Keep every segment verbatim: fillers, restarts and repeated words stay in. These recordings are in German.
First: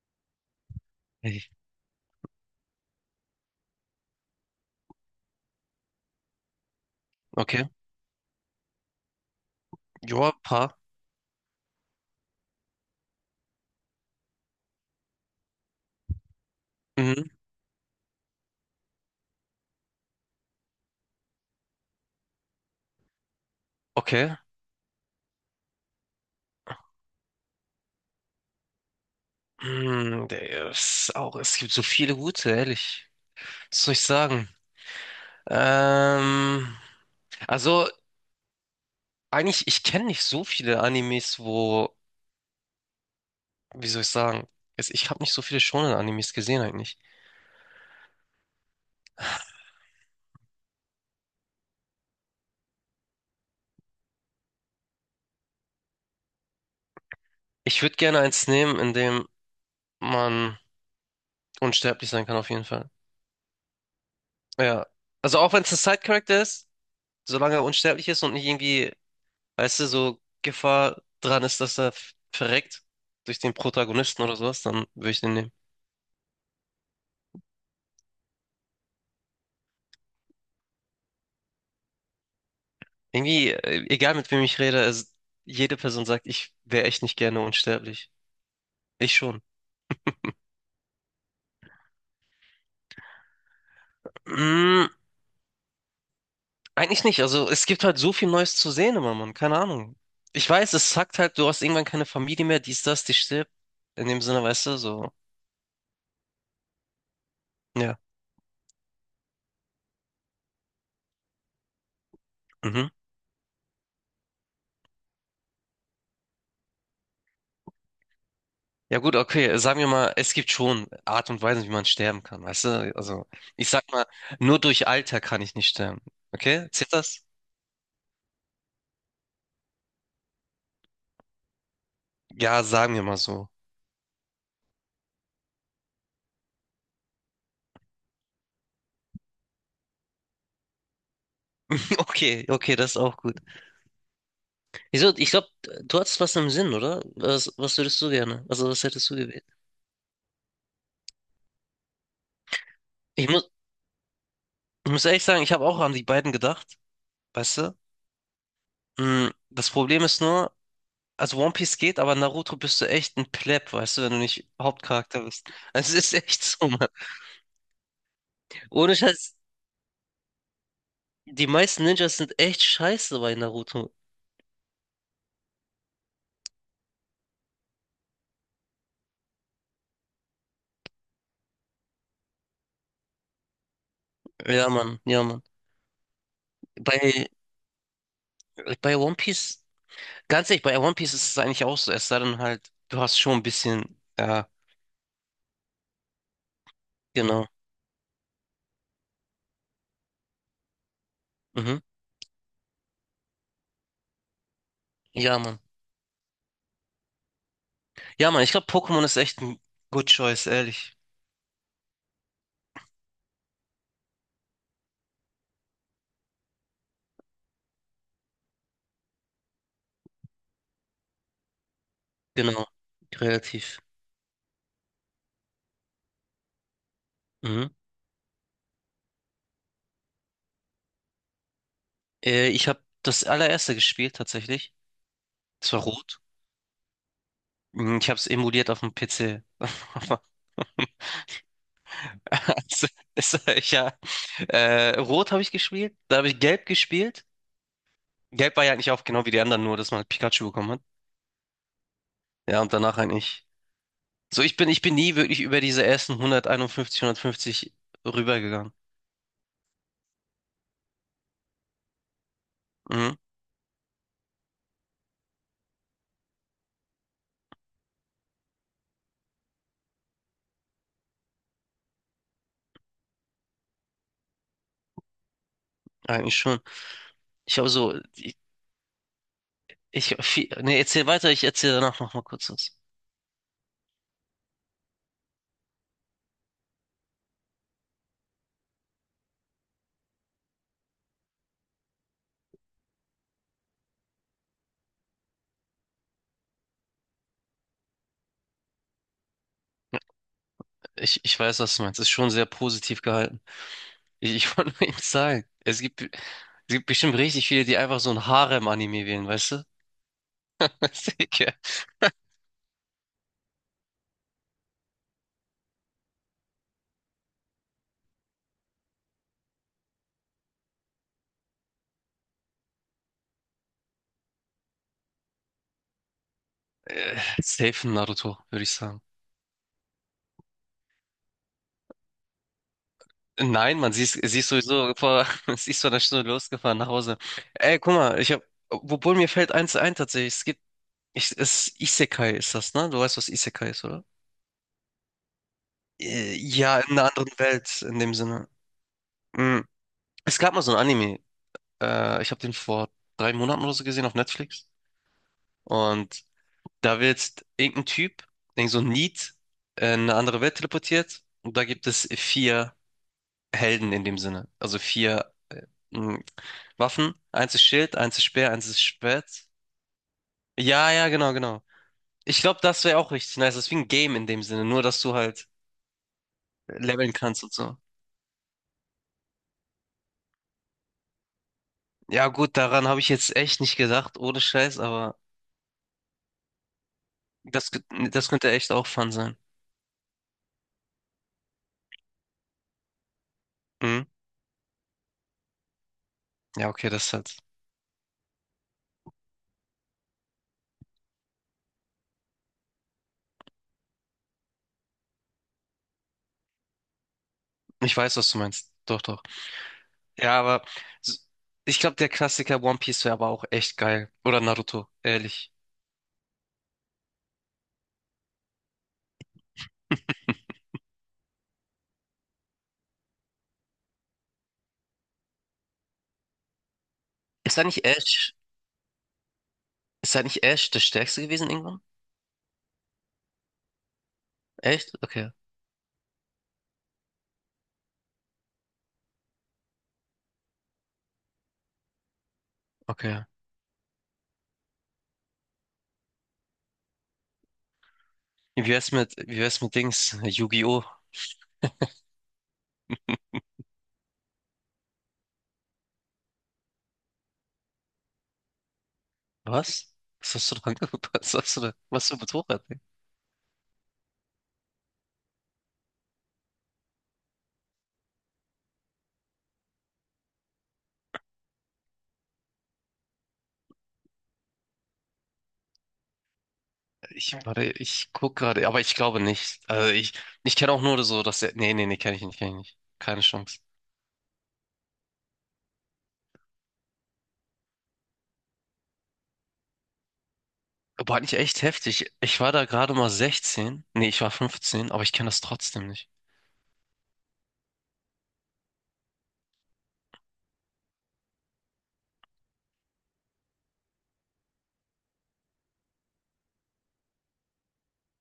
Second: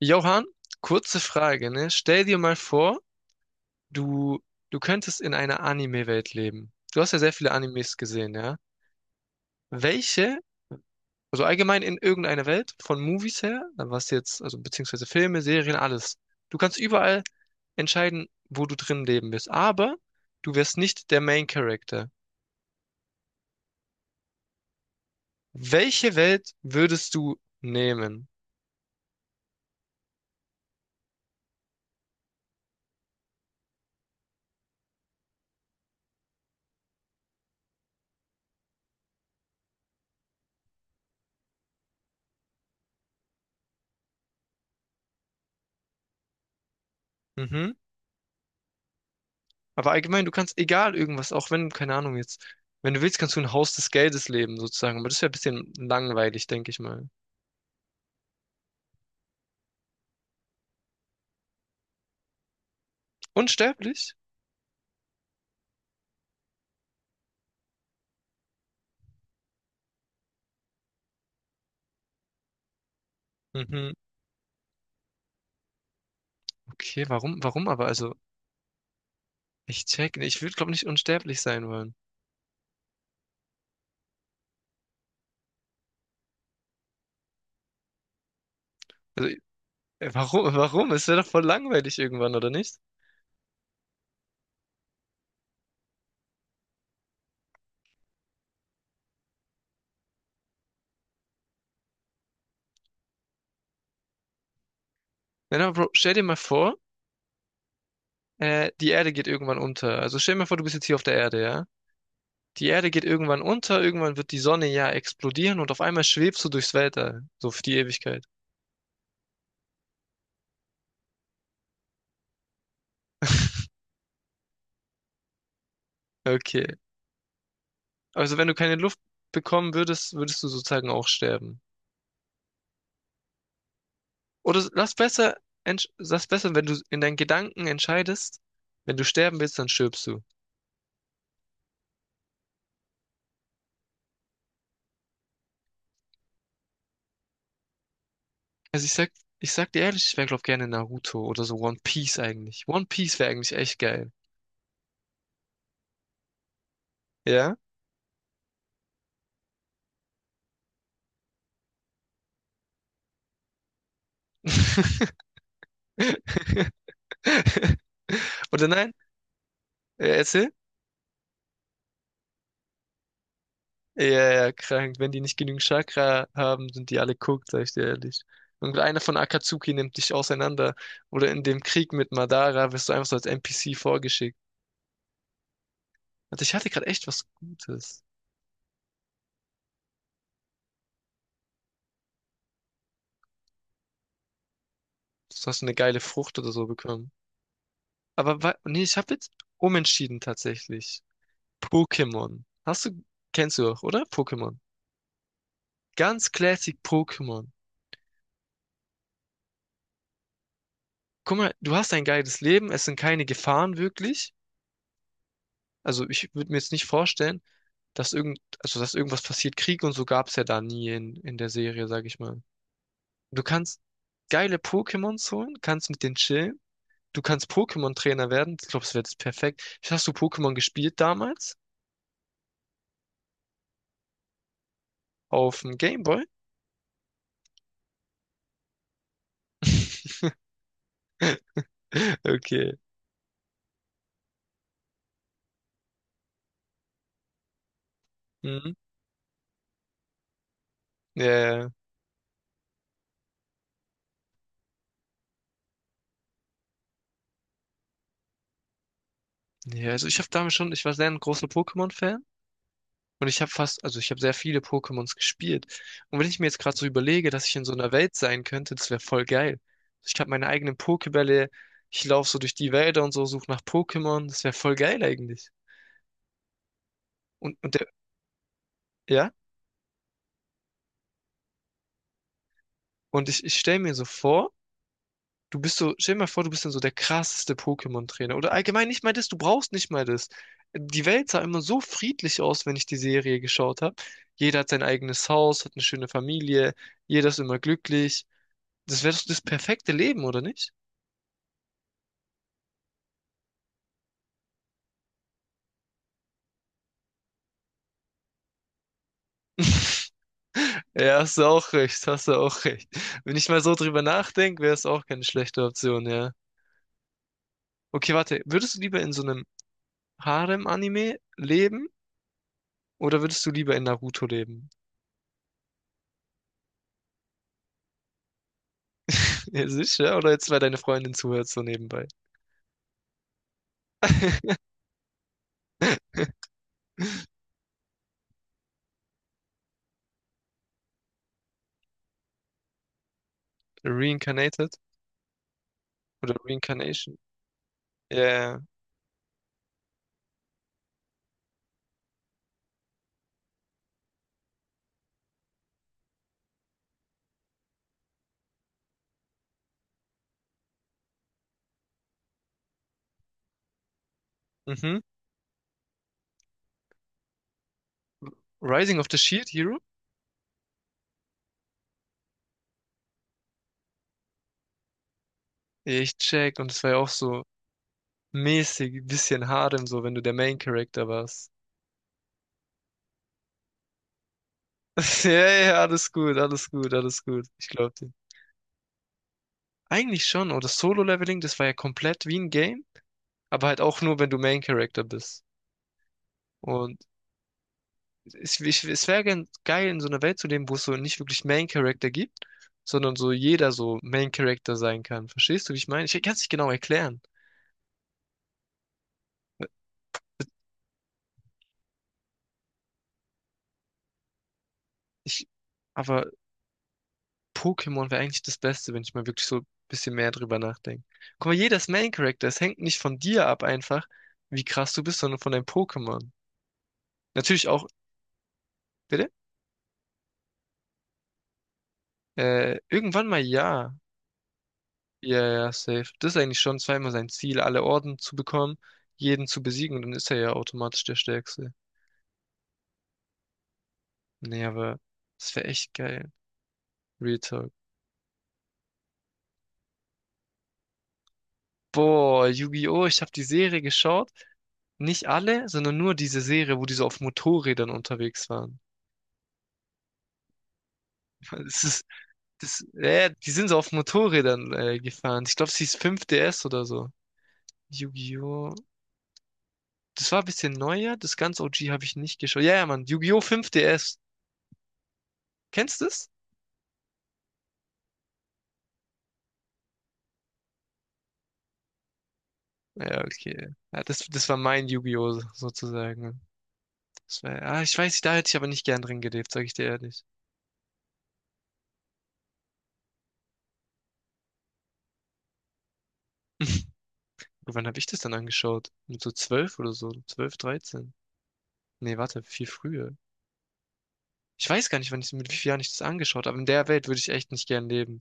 Johann, kurze Ich- Frage, ne? Stell dir mal vor, du, du könntest in einer Anime-Welt leben. Du hast ja sehr viele Okay. Animes gesehen, ja? Joa, Welche, paar. also allgemein in irgendeiner Welt, von Movies her, dann was jetzt, also beziehungsweise Filme, Serien, alles. Du kannst überall Mhm. entscheiden, wo du drin leben willst, aber du wärst nicht der Main Character. Okay. Welche Welt würdest du nehmen? Hm, der ist auch, es gibt so viele gute, ehrlich. Was soll ich sagen? Ähm, also, eigentlich, ich kenne nicht so viele Animes, wo, wie soll ich sagen? Es- Ich habe nicht so viele Shonen-Animes gesehen eigentlich. Mhm. Aber allgemein, du kannst egal irgendwas, auch wenn, keine Ahnung jetzt, wenn du willst, kannst du ein Haus des Geldes leben, sozusagen. Aber das wäre ein bisschen langweilig, denke ich mal. Ich würde gerne eins nehmen, in dem man unsterblich sein kann, auf jeden Fall. Unsterblich? Ja. Also auch wenn es ein Side-Character ist, solange er unsterblich ist und nicht irgendwie, weißt du, so Gefahr dran ist, dass er f- verreckt durch den Mhm. Protagonisten oder sowas, dann würde ich den nehmen. Okay, warum, warum aber? Also, ich check, nee, ich würde, glaube nicht unsterblich sein wollen. Irgendwie, äh, egal mit wem ich rede, es, jede Person sagt, ich wäre echt nicht gerne unsterblich. Ich Also, schon. äh, warum, warum? Es wäre doch voll langweilig irgendwann, oder nicht? Mm, Eigentlich nicht. Also es gibt halt so viel Neues zu sehen immer, Mann. Keine Ahnung. Ich weiß, es sagt halt, du hast irgendwann keine Familie mehr, dies, das, die stirbt. In dem Sinne, weißt du, so. Nein, aber Bro, stell dir mal vor, Ja. äh, die Erde geht irgendwann unter. Also stell dir mal vor, du bist jetzt hier auf der Erde, ja? Die Mhm. Erde geht irgendwann unter, irgendwann wird die Sonne ja explodieren und auf einmal schwebst du durchs Weltall. So für die Ewigkeit. Ja, gut, okay, sagen wir mal, es gibt schon Art und Weisen, wie man sterben kann, weißt du? Also, ich sag mal, nur durch Alter kann ich nicht sterben. Okay. Okay? Zählt das? Also wenn du keine Luft bekommen würdest, würdest du sozusagen auch sterben. Ja, sagen wir mal so. Oder lass besser, entsch- lass besser, wenn du in deinen Gedanken entscheidest, wenn du sterben willst, dann stirbst du. Okay, okay, das ist auch gut. Wieso? Ich glaube, du hattest was im Sinn, oder? Was, was würdest du gerne? Also, was Also ich hättest sag, du gewählt? ich sag dir ehrlich, ich wäre glaube gerne Naruto oder so One Piece eigentlich. One Piece wäre Ich muss, eigentlich echt geil. ich muss ehrlich sagen, ich habe auch an die beiden gedacht, Ja? weißt du? Mm, Das Problem ist nur, also One Piece geht, aber Naruto bist du echt ein Pleb, weißt du, wenn du nicht Hauptcharakter bist. Es ist echt so, Mann. Oder nein? Ohne Scheiß. Äh, erzähl? Die meisten Ninjas sind echt scheiße bei Naruto. Ja, ja, ja, krank. Wenn die nicht genügend Chakra haben, sind die alle cooked, sag ich dir ehrlich. Und einer von Akatsuki nimmt dich auseinander. Oder in dem Krieg mit Madara wirst du einfach so als N P C vorgeschickt. Ja, Mann, ja, Mann. Also ich hatte gerade echt was Bei, Gutes. bei One Piece, ganz ehrlich, bei One Piece ist es eigentlich auch so, es sei denn halt, du hast schon ein bisschen, ja, Du hast eine geile Frucht oder so bekommen. genau. Aber wa- nee, ich habe jetzt umentschieden tatsächlich. Mhm. Pokémon. Hast du, kennst du auch, oder? Pokémon. Ja, Mann. Ganz classic Pokémon. Ja, Mann, ich glaube, Pokémon ist echt ein Good Choice, ehrlich. Guck mal, du hast ein geiles Leben, es sind keine Gefahren wirklich. Also ich würde mir jetzt nicht vorstellen, dass irgend, also dass irgendwas passiert. Krieg und so gab's ja da nie in, in der Serie, sag ich mal. Genau, Du relativ. kannst geile Pokémons holen, kannst mit denen chillen. Du kannst Mhm. Pokémon-Trainer werden. Ich glaube, das wäre das perfekt. Hast du Pokémon gespielt damals? Äh, ich habe das allererste gespielt, tatsächlich. Auf Es dem war rot. Gameboy? Mhm, Ich habe es emuliert auf dem P C. Aber Okay. es- es- ja, äh, rot habe ich gespielt, da habe ich gelb gespielt. Gelb war ja Mhm. eigentlich auch genau wie die anderen, nur dass man halt Pikachu bekommen hat. Ja, ja. Ja, und danach eigentlich. So, ich bin, ich bin nie wirklich über diese ersten hunderteinundfünfzig, hundertfünfzig rübergegangen. Ja, ja, also ich habe damals schon, ich war sehr ein großer Pokémon-Fan. Mhm, Und ich habe fast, also ich habe sehr viele Pokémons gespielt. Und wenn ich mir jetzt gerade so überlege, dass ich in so einer Welt sein könnte, das wäre voll geil. Ich habe meine eigenen Pokébälle, ich laufe so durch die Wälder und so, suche nach Pokémon, das wäre voll geil eigentlich. eigentlich schon. Ich Und, habe und der, so, ich, ja, ich, viel, nee, erzähl weiter, ich erzähle danach noch mal kurz was. und ich, ich stell mir so vor, du bist so, stell dir mal vor, du bist dann so der krasseste Pokémon-Trainer. Oder allgemein nicht mal das, du brauchst nicht mal das. Die Welt sah immer so friedlich aus, wenn ich die Serie geschaut habe. Jeder hat sein eigenes Haus, hat eine schöne Familie, jeder ist immer glücklich. Das wäre doch das perfekte Leben, oder nicht? Ich, ich weiß, was du meinst. Ist schon sehr positiv gehalten. Ich, ich wollte nur eben sagen, es gibt, es gibt bestimmt richtig viele, die einfach so ein Harem-Anime wählen, weißt du? Weißt du, Ja, hast ich, du äh, auch recht, hast du auch recht. Wenn ich mal so drüber nachdenke, wäre es auch keine schlechte Option, ja. Okay, warte, würdest du lieber in so einem Harem-Anime leben oder würdest du lieber in Naruto leben? safe ein Naruto, würde ich sagen. Ja, sicher, ja, oder jetzt, weil deine Freundin zuhört, so nebenbei. Nein, man, siehst siehst sowieso vor, sie ist vor einer Stunde losgefahren nach Hause. Ey, guck mal, ich hab, obwohl mir fällt eins ein tatsächlich, es gibt, ich, es, Isekai ist das, ne? Du weißt, was Isekai ist, oder? Reincarnated oder Äh, Ja, in einer Reincarnation. anderen Welt, in dem Ja, Sinne. ja, Mm. Es gab mal so ein Anime, äh, ich habe den vor drei Monaten oder so gesehen auf Netflix. Und da wird irgendein Typ, irgend so ein Need, äh, in eine andere Welt teleportiert. Und da gibt es vier Helden in dem Sinne. ja. Also Mhm. vier hm, Waffen, eins ist Schild, eins ist Speer, eins ist Rising of the Schwert. Shield Hero? Ja, ja, genau, genau. Ich glaube, das wäre auch richtig nice. Das ist wie ein Game in dem Sinne, nur dass du halt Ja, ich check, und es war ja auch leveln so kannst und so. mäßig, bisschen Harem, so wenn du der Main Character warst. Ja, gut, daran habe ich jetzt echt nicht gedacht, ohne Scheiß, aber Ja, ja, alles gut, alles gut, alles gut. Ich das, ge- glaube dir. das könnte echt auch fun sein. Eigentlich schon, oder Solo-Leveling, das war ja komplett wie ein Game, aber halt auch Mhm. nur, wenn du Main-Character bist. Ja, okay, Und das ist halt. es, ich- es wäre gen- geil, in so einer Welt zu leben, wo es so nicht wirklich Main-Character gibt, sondern so jeder so Main-Character sein kann. Verstehst du, wie ich meine? Ich kann es nicht genau erklären. Ich weiß, was du meinst. Doch, doch. Ja, aber s- ich glaube, der Klassiker One Piece wäre aber auch echt geil. Oder Naruto, Ich, ehrlich. aber Pokémon wäre eigentlich das Beste, wenn ich mal wirklich so ein bisschen mehr drüber nachdenke. Guck mal, jeder ist Main-Character. Es hängt nicht von dir ab einfach, wie krass du bist, sondern von deinem Pokémon. Ist da Natürlich nicht auch, Ash? bitte? Ist da nicht Ash der Stärkste gewesen irgendwann? Äh, irgendwann mal ja. Echt? Okay, Ja, ja, safe. Das ist eigentlich schon zweimal sein Ziel, alle Orden zu bekommen, jeden zu besiegen und dann ist er ja automatisch der Stärkste. okay. Nee, aber das wäre echt geil. Real Talk. Wie wär's mit, wie wär's mit Dings? Yu-Gi-Oh! Boah, Yu-Gi-Oh! Ich habe die Serie geschaut. Nicht alle, sondern nur diese Serie, wo die so auf Motorrädern unterwegs waren. Was? Was hast du da angeguckt? Was hast du da? Das ist, Was für ein Motorrad, ey? das, äh, die sind so auf Motorrädern äh, gefahren. Ich glaube, es hieß fünf D S oder so. Yu-Gi-Oh! Das war ein bisschen neuer. Das ganz O G habe ich nicht geschaut. Ja, ja, Mann. Yu-Gi-Oh! fünf D S. Kennst du das? Ich, warte, ich guck gerade, aber ich glaube nicht. Also ich, ich kenne auch nur so, dass der, nee, nee, nee, kenne ich nicht, kenne ich nicht. Keine Ja, Chance. okay. Ja, das, das war mein Yu-Gi-Oh! sozusagen, ne? Das war, ah, ich weiß nicht, da hätte ich aber nicht gern drin gelebt, sag ich dir ehrlich. Aber hat nicht echt heftig. Ich war da gerade mal sechzehn. Nee, ich war fünfzehn, aber ich kenne das trotzdem nicht. Und wann habe ich das dann angeschaut? Mit so zwölf oder so, zwölf, dreizehn. Nee, warte, viel früher. Ich weiß gar nicht, wann ich, mit wie vielen Jahren ich das angeschaut habe. In der Welt würde ich echt nicht gern leben.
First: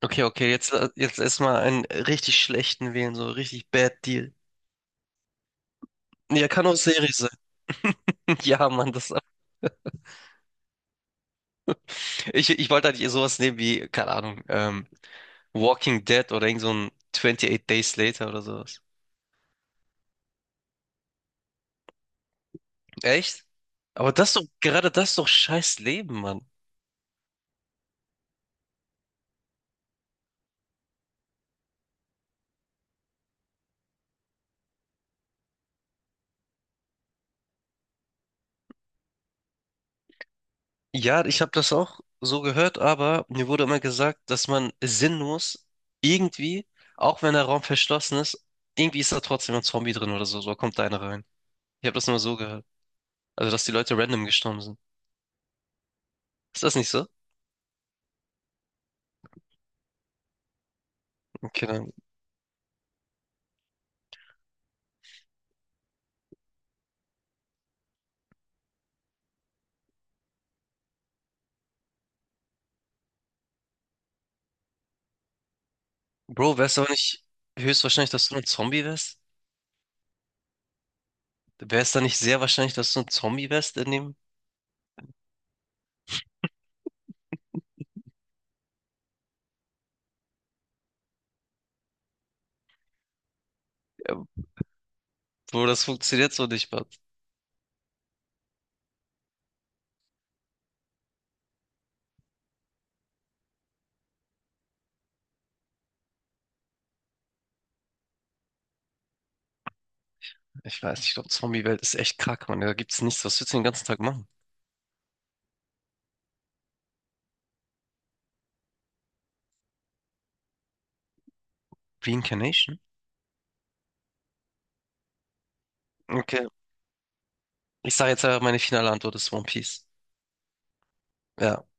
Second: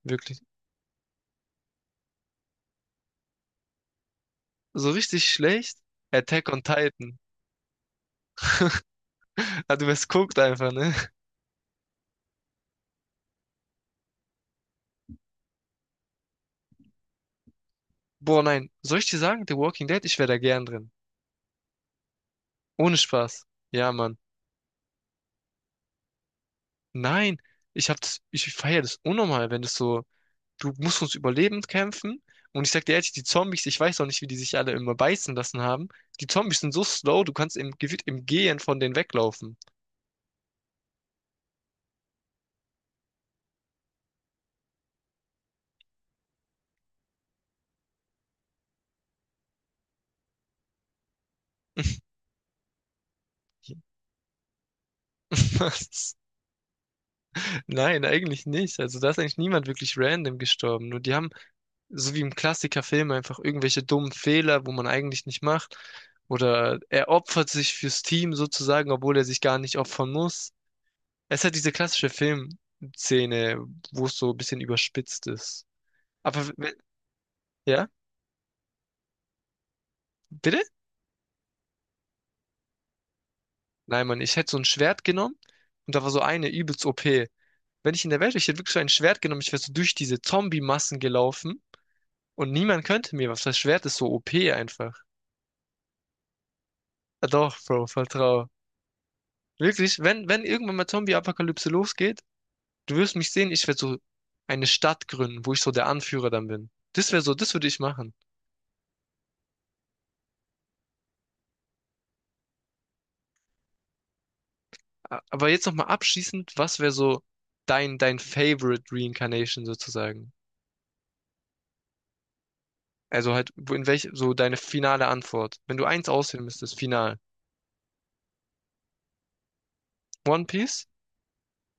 Okay, Wirklich. okay, jetzt, äh, jetzt erstmal einen richtig schlechten wählen, so richtig Bad Deal. So richtig schlecht? Ja, Attack on kann auch Serie Titan. sein. Ja, Mann, das, Ah, du wärst guckt einfach, ne? ich, ich wollte eigentlich sowas nehmen wie, keine Ahnung, ähm, Walking Dead oder irgend so ein achtundzwanzig Days Later oder Boah, nein. sowas. Soll ich dir sagen, The Walking Dead, ich wäre da gern drin. Ohne Echt? Spaß. Ja, Aber Mann. das ist doch, gerade das ist doch scheiß Leben, Mann. Nein. Ich hab das, ich feiere das unnormal, wenn das so. Du musst ums Überleben kämpfen. Und ich sag dir ehrlich, die Zombies, ich weiß auch nicht, wie die sich alle immer beißen lassen haben. Die Zombies sind so slow, du kannst im, gefühlt im Gehen von denen weglaufen. Ja, ich habe das auch so gehört, aber mir wurde immer gesagt, dass man sinnlos irgendwie, auch wenn der Raum verschlossen ist, irgendwie ist da trotzdem ein Zombie drin oder so, so kommt da einer rein. Ich habe das nur so gehört. Also, dass die Leute random gestorben sind. Was? Ist das nicht so? Nein, eigentlich nicht. Also da ist eigentlich niemand wirklich random gestorben. Nur die haben, Okay, dann. so wie im Klassikerfilm, einfach irgendwelche dummen Fehler, wo man eigentlich nicht macht. Oder er opfert sich fürs Team sozusagen, obwohl er sich gar nicht opfern muss. Es hat diese klassische Filmszene, wo es so ein bisschen überspitzt ist. Aber, Bro, w- wär's aber nicht ja, höchstwahrscheinlich, dass du ein Zombie wärst? bitte? Wär's da nicht sehr wahrscheinlich, dass du ein Zombie wärst in Nein, dem, Mann, ich hätte so ein Schwert genommen und da war so eine übelst O P. Wenn ich in der Welt wäre, ich hätte wirklich so ein Schwert genommen, ich wäre so durch diese Zombie-Massen gelaufen und niemand könnte mir was. Das Schwert ist so äh, O P einfach. wo das funktioniert so nicht. Ah, doch, Bro, vertrau. Wirklich, wenn, wenn irgendwann mal Zombie-Apokalypse losgeht, du wirst mich sehen, ich werde so eine Stadt gründen, wo ich so der Anführer dann bin. Das wäre so, das würde ich machen. Ich weiß nicht, ich glaube, Zombie-Welt ist echt krank, Mann. Da gibt's nichts. Was willst du den ganzen Tag machen? A- Aber jetzt nochmal abschließend, was wäre so dein, dein Favorite Reincarnation sozusagen? Reincarnation? Also halt, wo- in welch, so deine finale Antwort. Wenn du eins auswählen Okay. müsstest, final. Ich sage jetzt einfach, meine finale Antwort ist One Piece. One Piece, Ja.